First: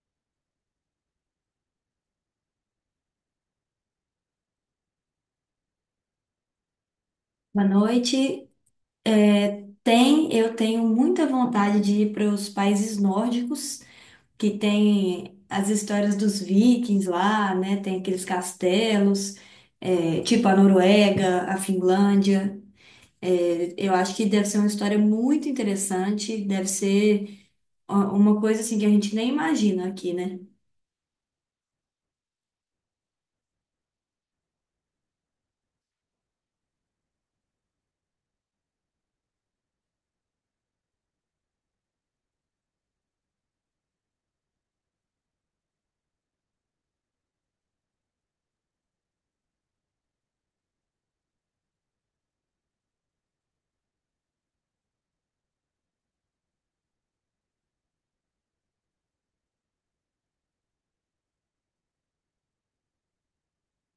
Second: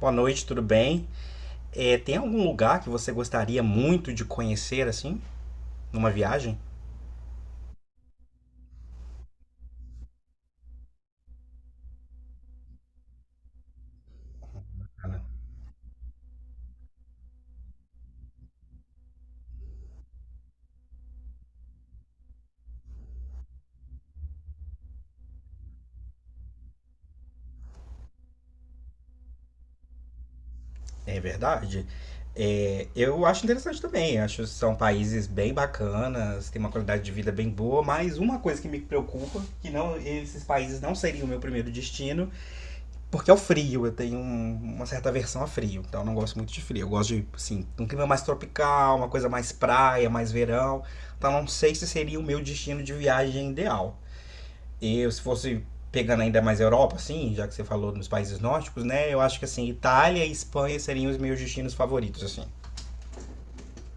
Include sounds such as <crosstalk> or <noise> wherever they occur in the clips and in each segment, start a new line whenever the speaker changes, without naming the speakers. Boa noite, tudo bem? Tem algum lugar que você gostaria muito de conhecer, assim, numa viagem?
Boa noite. Eu tenho muita vontade de ir para os países nórdicos, que
Ana?
tem as histórias dos vikings lá, né? Tem aqueles castelos, tipo a Noruega, a Finlândia. Eu acho que deve ser uma história muito interessante, deve ser ó, uma coisa assim que a gente nem imagina aqui, né?
É verdade. Eu acho interessante também. Acho que são países bem bacanas, tem uma qualidade de vida bem boa, mas uma coisa que me preocupa, que não, esses países não seriam o meu primeiro destino, porque é o frio. Eu tenho uma certa aversão a frio, então eu não gosto muito de frio. Eu gosto de, assim, um clima mais tropical, uma coisa mais praia, mais verão. Então não sei se seria o meu destino de viagem ideal. E eu, se fosse pegando ainda mais a Europa, assim, já que você falou nos países nórdicos, né? Eu acho que assim, Itália e Espanha seriam os meus destinos favoritos, assim.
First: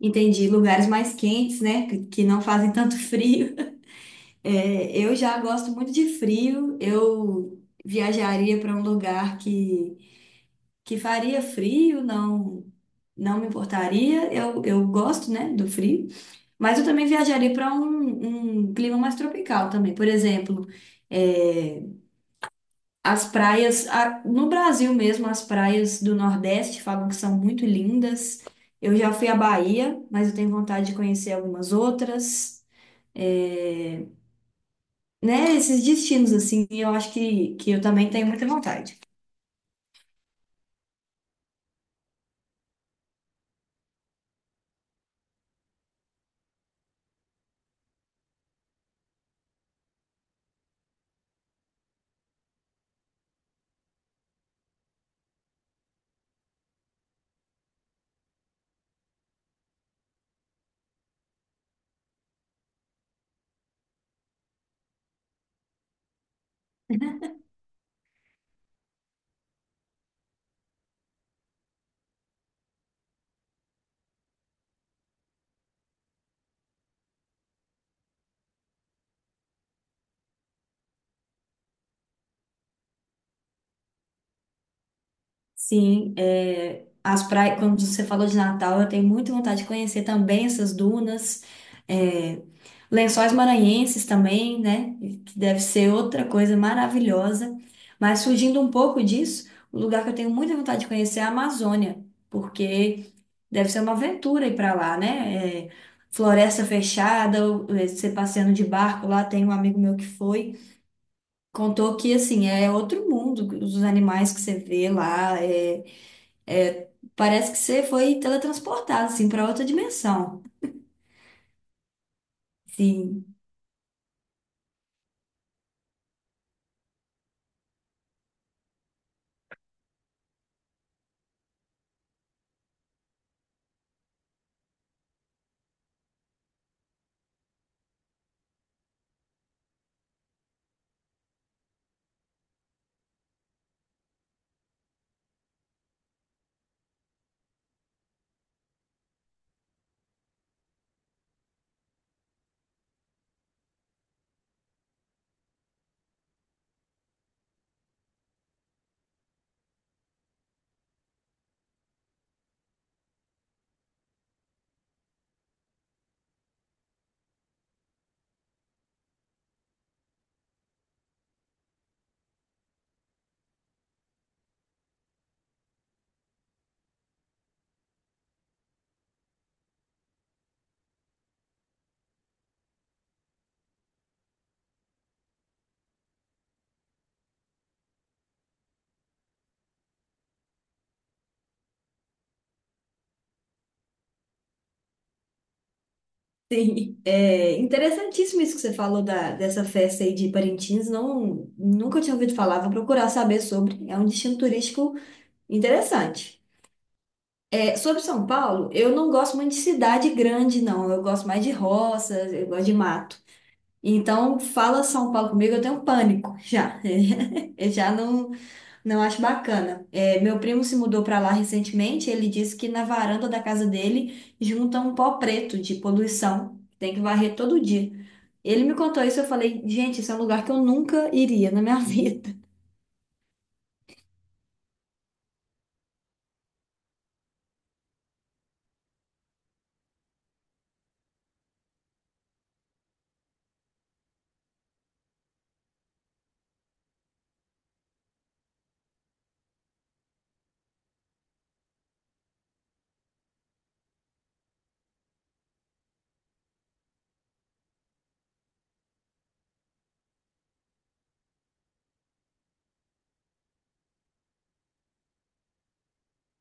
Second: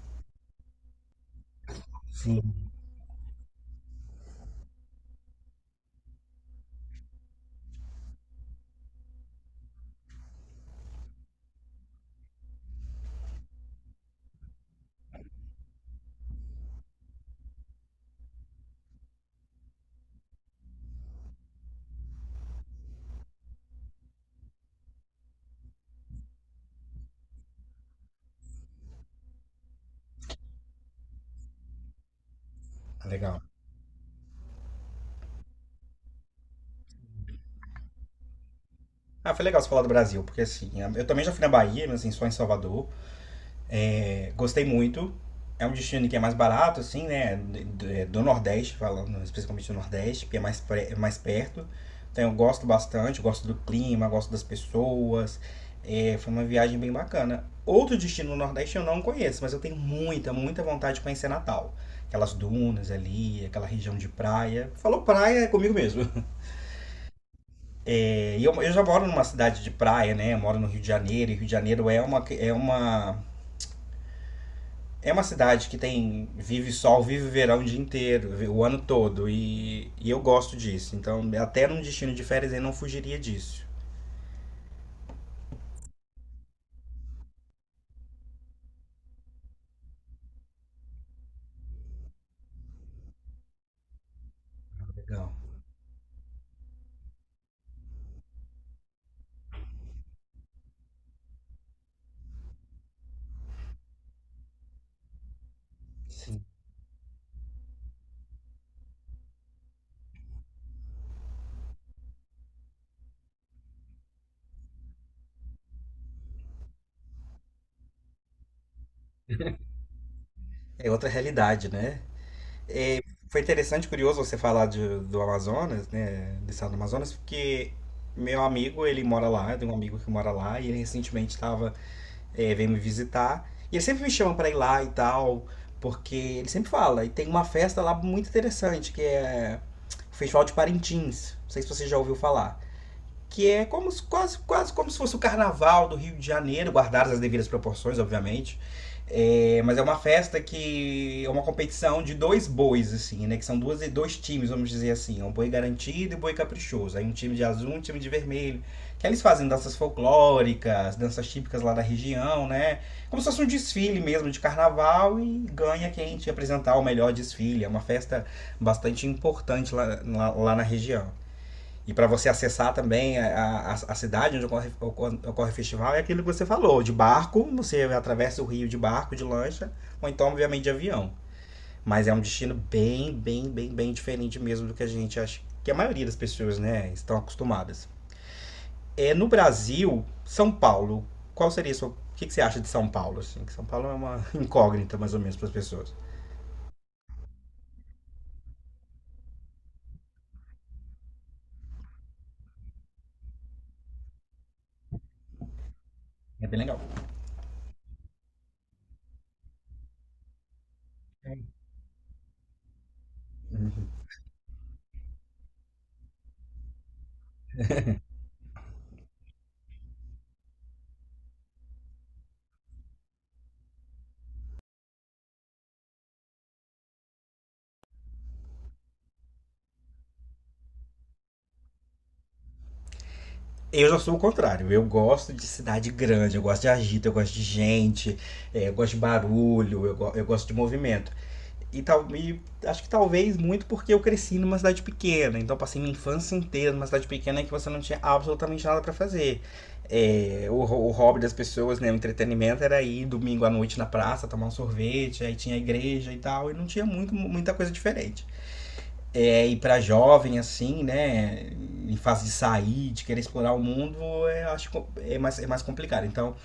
Entendi, lugares mais quentes, né? Que não
Sim.
fazem tanto <laughs> frio. É, eu já gosto muito de frio. Eu viajaria para um lugar que faria frio, não, não me importaria. Eu gosto, né, do frio. Mas eu também viajaria para um clima mais tropical também. Por exemplo, é, as praias, no Brasil mesmo, as praias do Nordeste falam que são muito lindas. Eu já fui à Bahia, mas eu tenho vontade de conhecer algumas outras.
Legal.
É, né, esses destinos, assim, eu acho que eu também tenho muita vontade.
Ah, foi legal você falar do Brasil, porque assim, eu também já fui na Bahia, mas assim, só em Salvador. É, gostei muito. É um destino que é mais barato, assim, né? Do Nordeste, falando especificamente do Nordeste, que é mais, é mais perto. Então eu gosto bastante, gosto do clima, gosto das pessoas. É, foi uma viagem bem bacana. Outro destino no Nordeste eu não conheço, mas eu tenho muita vontade de conhecer Natal. Aquelas dunas ali, aquela região de praia. Falou praia, é comigo mesmo. <laughs> E eu, já moro numa cidade de praia, né? Eu moro no Rio de Janeiro, e Rio de Janeiro é uma é uma cidade que tem vive sol, vive verão o dia inteiro, o ano todo. E eu gosto disso. Então, até num destino de férias, eu não fugiria disso.
Sim, é, as praias, quando você falou de Natal, eu tenho muita vontade de conhecer também essas dunas, é, Lençóis Maranhenses também, né,
Legal.
que deve ser outra coisa maravilhosa. Mas fugindo um pouco disso, o lugar que eu tenho muita vontade de conhecer é a Amazônia, porque deve ser uma aventura ir para lá, né? É,
Sim.
floresta fechada, você passeando de barco lá, tem um amigo meu que foi. Contou que, assim, é outro mundo, os animais que você vê lá, é- parece que você foi teletransportado, assim, para outra dimensão.
É outra realidade, né? É,
Sim,
foi interessante, curioso você falar do Amazonas, né? Do estado do Amazonas, porque meu amigo, ele mora lá, tem um amigo que mora lá, e ele recentemente estava é, vem me visitar. E ele sempre me chama pra ir lá e tal, porque ele sempre fala. E tem uma festa lá muito interessante, que é o Festival de Parintins. Não sei se você já ouviu falar que é como quase como se fosse o carnaval do Rio de Janeiro, guardadas as devidas proporções, obviamente. É, mas é uma festa que é uma competição de dois bois, assim, né? Que são duas, dois times, vamos dizer assim. É um boi garantido e um boi caprichoso. Aí um time de azul, e um time de vermelho. Que eles fazem danças folclóricas, danças típicas lá da região, né? Como se fosse um desfile mesmo de carnaval e ganha quem te apresentar o melhor desfile. É uma festa bastante importante lá na região. E para você acessar também a cidade onde ocorre, o festival, é aquilo que você falou: de barco, você atravessa o rio de barco, de lancha, ou então, obviamente, de avião. Mas é um destino bem diferente mesmo do que a gente acha que a maioria das pessoas né, estão acostumadas. É, no Brasil, São Paulo, qual seria a sua. O que, que você acha de São Paulo? Assim? São Paulo é uma <laughs> incógnita, mais ou menos, para as pessoas.
<laughs> sim. É interessantíssimo isso que você falou dessa festa aí de Parintins, não, nunca tinha ouvido falar, vou procurar saber sobre, é um destino turístico interessante.
É bem legal.
É, sobre São Paulo, eu não gosto muito de cidade grande, não, eu gosto mais de roças, eu gosto de mato. Então, fala São Paulo comigo, eu tenho um pânico já. <laughs> Eu já não, não acho bacana. É, meu primo se mudou para lá recentemente, ele disse que na varanda da casa dele junta um pó preto de poluição, tem que varrer todo dia. Ele me contou isso, eu falei, gente, esse é um lugar que eu nunca iria na minha <laughs> vida.
Eu já sou o contrário. Eu gosto de cidade grande, eu gosto de agito, eu gosto de gente, eu gosto de barulho, eu gosto de movimento. E, tal, e acho que talvez muito porque eu cresci numa cidade pequena, então passei minha infância inteira numa cidade pequena que você não tinha absolutamente nada pra fazer. O hobby das pessoas, né, o entretenimento era ir domingo à noite na praça, tomar um sorvete, aí tinha a igreja e tal, e não tinha muita coisa diferente é, e para jovem, assim, né, em fase de sair, de querer explorar o mundo, eu acho é mais complicado. Então,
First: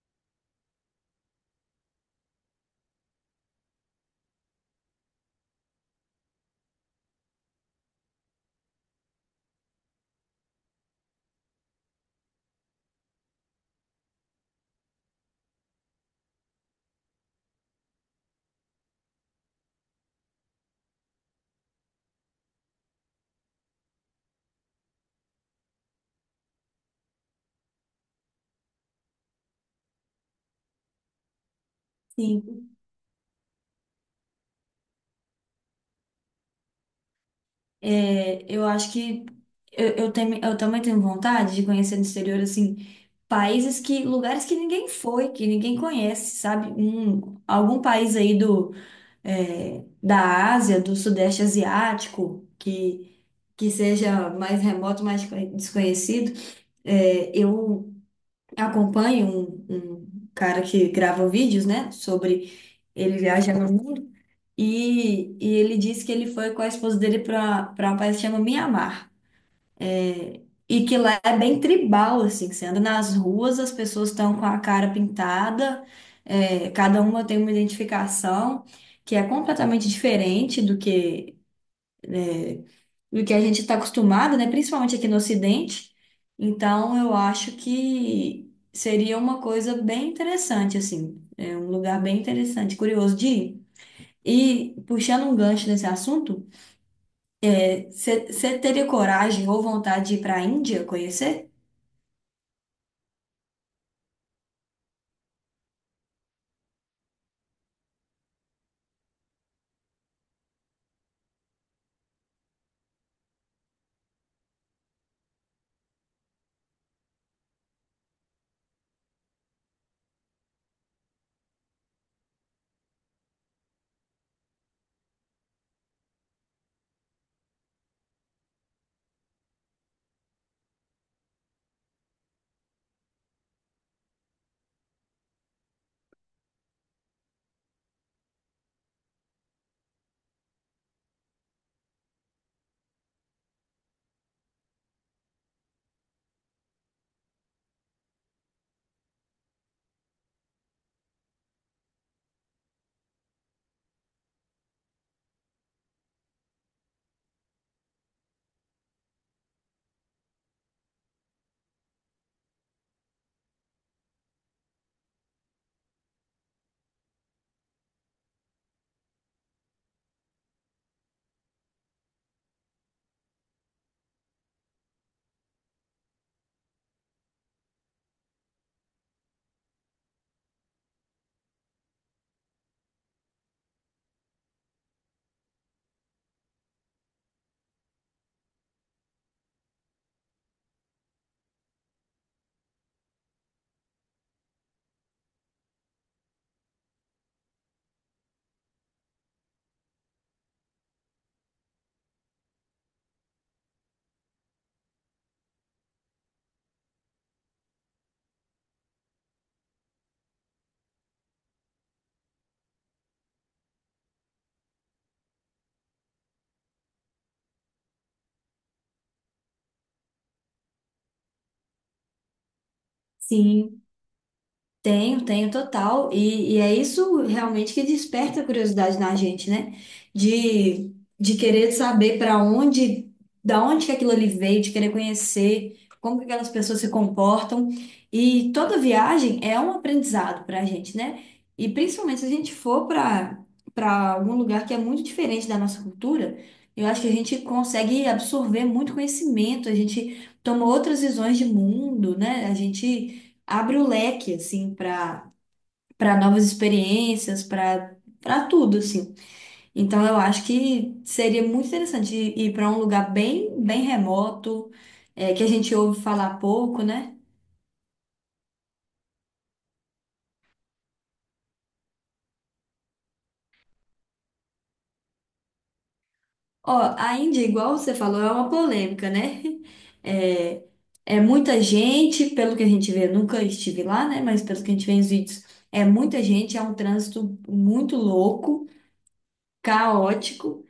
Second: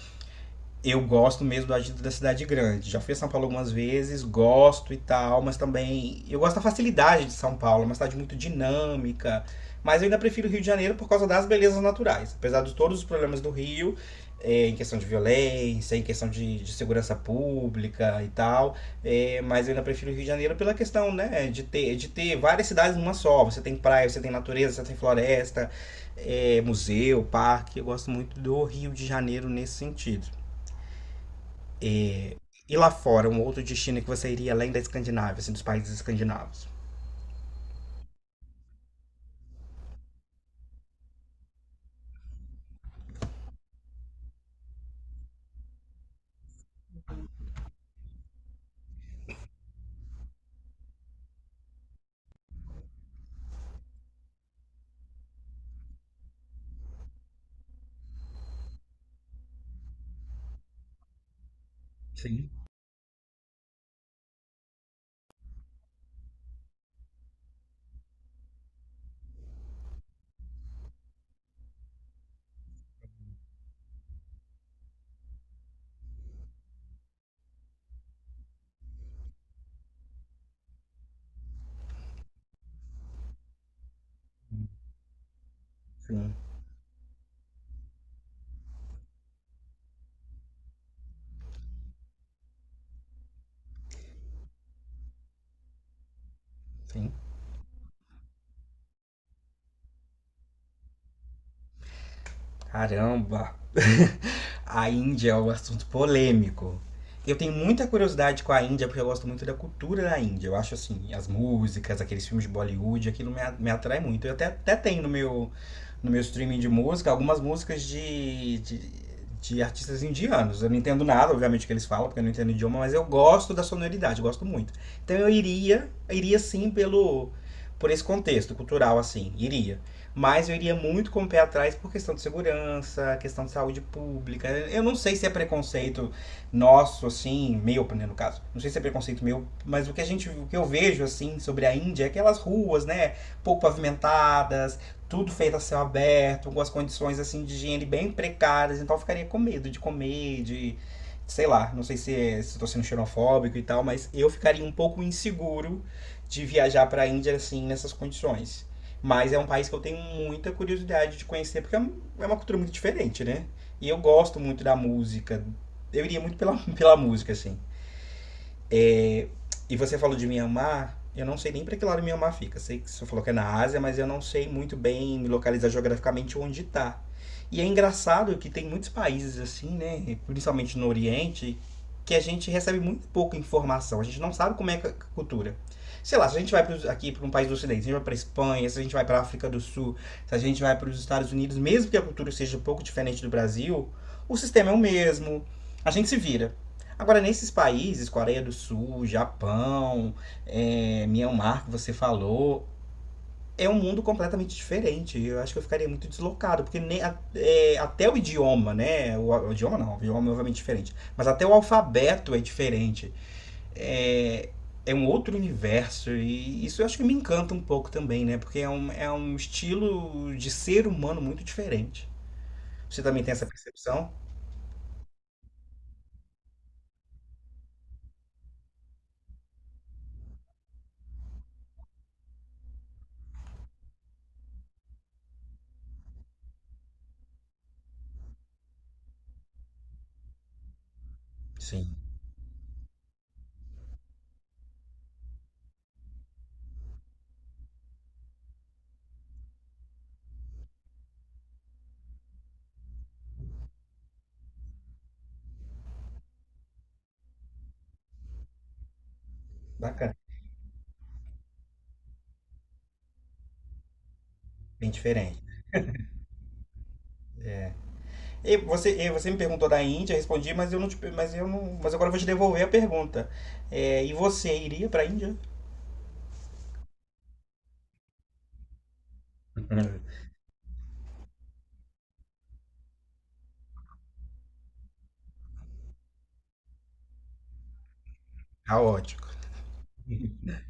eu gosto mesmo do agito da cidade grande. Já fui a São Paulo algumas vezes, gosto e tal, mas também eu gosto da facilidade de São Paulo, é uma cidade muito dinâmica. Mas eu ainda prefiro o Rio de Janeiro por causa das belezas naturais. Apesar de todos os problemas do Rio, é, em questão de violência, em questão de segurança pública e tal. É, mas eu ainda prefiro o Rio de Janeiro pela questão, né, de ter várias cidades numa só. Você tem praia, você tem natureza, você tem floresta, é, museu, parque. Eu gosto muito do Rio de Janeiro nesse sentido.
Sim,
E lá fora, um outro destino que você iria além da Escandinávia, assim, dos países escandinavos?
é, eu acho que eu também tenho vontade de conhecer no exterior, assim, lugares que ninguém foi, que ninguém conhece, sabe? Algum país aí do da Ásia, do Sudeste Asiático, que seja mais remoto, mais desconhecido. É, eu acompanho um cara que grava vídeos, né,
Sim.
sobre ele viaja no mundo, e ele disse que ele foi com a esposa dele para um país que chama Mianmar. E que lá é bem tribal, assim, que você anda nas ruas, as pessoas estão com a cara pintada, é, cada uma tem uma identificação que é completamente diferente do do que a gente está acostumado, né? Principalmente aqui no Ocidente.
Sim,
Então, eu acho que seria uma coisa bem interessante, assim, é um lugar bem interessante, curioso de ir. E puxando um gancho nesse assunto,
sim.
é, você teria coragem ou vontade de ir para a Índia conhecer?
Caramba! <laughs> A Índia é um assunto polêmico. Eu tenho muita curiosidade com a Índia porque eu gosto muito da cultura da Índia. Eu acho assim, as músicas, aqueles filmes de Bollywood, aquilo me atrai muito. Até tenho no meu, no meu streaming de música algumas músicas de artistas indianos. Eu não entendo nada, obviamente, que eles falam, porque eu não entendo o idioma, mas eu gosto da sonoridade, gosto muito. Então eu iria sim pelo, por esse contexto cultural, assim, iria. Mas eu iria muito com o pé atrás por questão de segurança, questão de saúde pública. Eu não sei se é preconceito nosso, assim, meu, né, no caso. Não sei se é preconceito meu, mas o que a gente, o que eu vejo, assim, sobre a Índia é aquelas ruas, né, pouco pavimentadas, tudo feito a céu aberto, com as condições, assim, de higiene bem precárias. Então eu ficaria com medo de comer, de... Sei lá, não sei se é, se estou sendo xenofóbico e tal, mas eu ficaria um pouco inseguro de viajar para a Índia assim nessas condições. Mas é um país que eu tenho muita curiosidade de conhecer, porque é é uma cultura muito diferente, né? E eu gosto muito da música. Eu iria muito pela, <laughs> pela música, assim. É, e você falou de Mianmar, eu não sei nem para que lado Mianmar fica. Sei que você falou que é na Ásia, mas eu não sei muito bem me localizar geograficamente onde está. E é engraçado que tem muitos países assim, né, principalmente no Oriente, que a gente recebe muito pouca informação. A gente não sabe como é a cultura. Sei lá, se a gente vai pros, aqui para um país do Ocidente, se a gente vai para Espanha, se a gente vai para a África do Sul, se a gente vai para os Estados Unidos, mesmo que a cultura seja um pouco diferente do Brasil, o sistema é o mesmo. A gente se vira. Agora, nesses países, Coreia do Sul, Japão, é, Myanmar, que você falou, é um mundo completamente diferente. Eu acho que eu ficaria muito deslocado, porque nem, é, até o idioma, né? O idioma não, o idioma é obviamente diferente. Mas até o alfabeto é diferente. É, é um outro universo. E isso eu acho que me encanta um pouco também, né? Porque é é um estilo de ser humano muito diferente. Você também tem essa
Sim,
percepção?
tenho, tenho total. E é isso realmente que desperta a curiosidade na gente, né? De querer saber para onde, da onde que aquilo ali veio, de querer conhecer como que aquelas pessoas se comportam. E toda viagem é um aprendizado para a gente, né? E
Sim.
principalmente se a gente for para algum lugar que é muito diferente da nossa cultura, eu acho que a gente consegue absorver muito conhecimento, a gente toma outras visões de mundo, né? A gente abre o leque, assim, para novas experiências, para tudo, assim. Então,
Bacana,
eu acho que seria muito interessante ir, ir para um lugar bem, bem remoto,
bem
é, que
diferente.
a gente ouve falar pouco, né?
E você me perguntou da Índia, respondi, mas eu não te, mas eu não, mas agora eu vou te devolver a pergunta. É, e você iria para a Índia?
Ó, a Índia, igual você falou, é uma polêmica, né? <laughs>
<laughs>
É, é muita gente, pelo que a gente vê, nunca estive lá, né? Mas pelo que a gente vê nos vídeos, é muita gente, é um trânsito muito louco,
Caótico.
caótico.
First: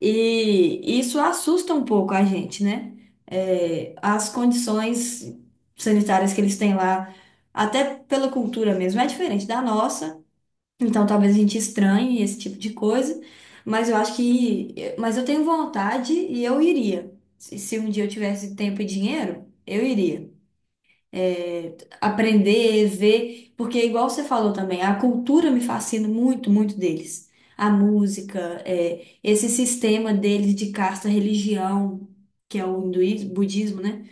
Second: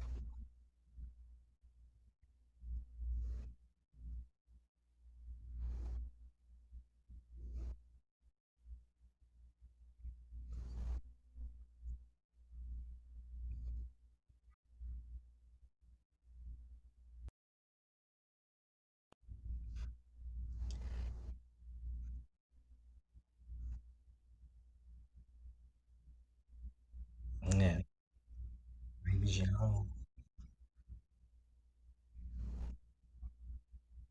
E isso assusta um pouco a gente, né? É, as condições sanitárias que eles têm lá, até pela cultura mesmo, é diferente da nossa. Então talvez a gente estranhe esse tipo de coisa, mas eu acho que, mas eu tenho vontade e eu iria. Se um dia eu tivesse tempo e dinheiro, eu iria aprender, ver, porque igual você falou também, a cultura me fascina muito, muito deles. A
É,
música, é, esse
religião.
sistema deles de casta, religião, que é o hinduísmo, budismo, né?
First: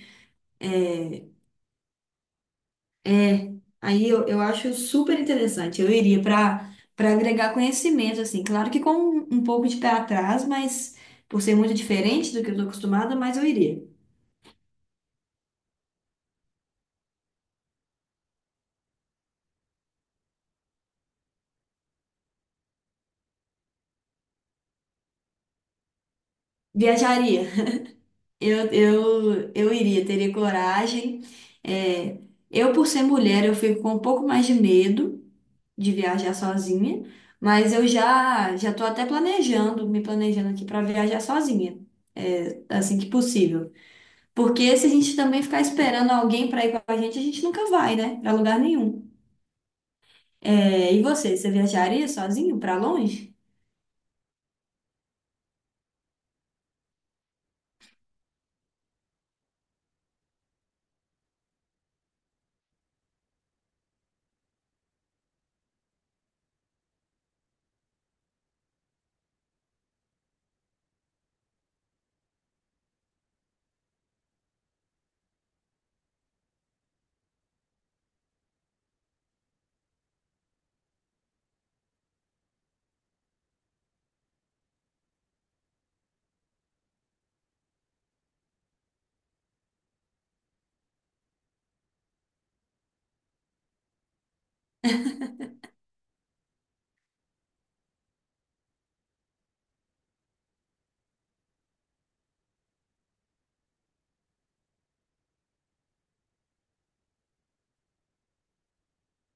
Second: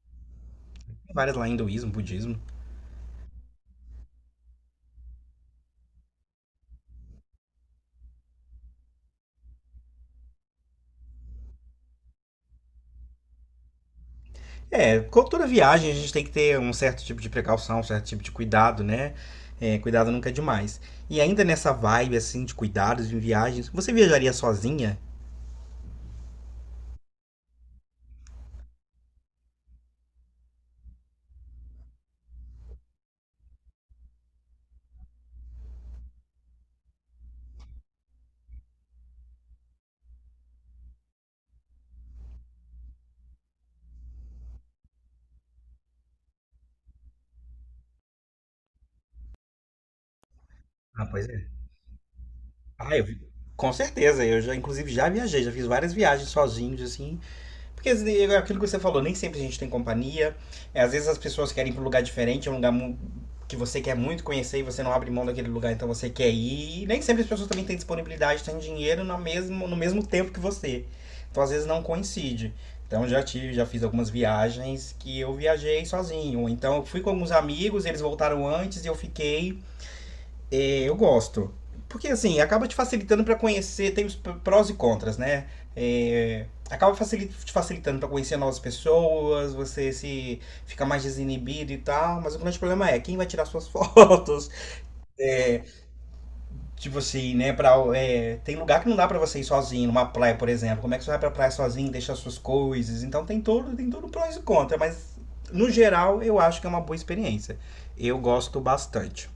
Várias lá, hinduísmo, budismo.
Aí eu acho super interessante. Eu iria para agregar conhecimento, assim, claro que com um pouco de pé atrás, mas por ser muito diferente do que eu estou acostumada, mas eu iria.
É, com toda viagem a gente tem que ter um certo tipo de precaução, um certo tipo de cuidado, né? É, cuidado nunca é demais. E ainda nessa vibe, assim, de cuidados em viagens, você viajaria sozinha?
Viajaria. Eu iria, teria coragem. É, eu, por ser mulher, eu fico com um pouco mais de medo de viajar sozinha, mas eu já estou até planejando, me planejando aqui para viajar sozinha, é, assim que possível. Porque se a gente também ficar esperando alguém para ir com a gente nunca vai, né? Para lugar nenhum. É, e
Ah, pois é.
você viajaria sozinho para
Ah, eu, vi-
longe?
com certeza. Eu já, inclusive, já viajei, já fiz várias viagens sozinhos, assim, porque é aquilo que você falou, nem sempre a gente tem companhia. É, às vezes as pessoas querem ir para um lugar diferente, é um lugar que você quer muito conhecer e você não abre mão daquele lugar, então você quer ir. E nem sempre as pessoas também têm disponibilidade, têm dinheiro no mesmo tempo que você. Então às vezes não coincide. Então já tive, já fiz algumas viagens que eu viajei sozinho. Então eu fui com alguns amigos, eles voltaram antes e eu fiquei é, eu gosto. Porque assim, acaba te facilitando para conhecer, tem os prós e contras, né? É, te facilitando para conhecer novas pessoas, você se fica mais desinibido e tal, mas o grande problema é quem vai tirar suas <laughs> fotos. Tipo assim, né, pra, é, tem lugar que não dá para você ir sozinho, numa praia, por exemplo. Como é que você vai pra praia sozinho, e deixa suas coisas? Então tem tudo prós e contras, mas no geral eu acho que é uma boa experiência. Eu gosto bastante.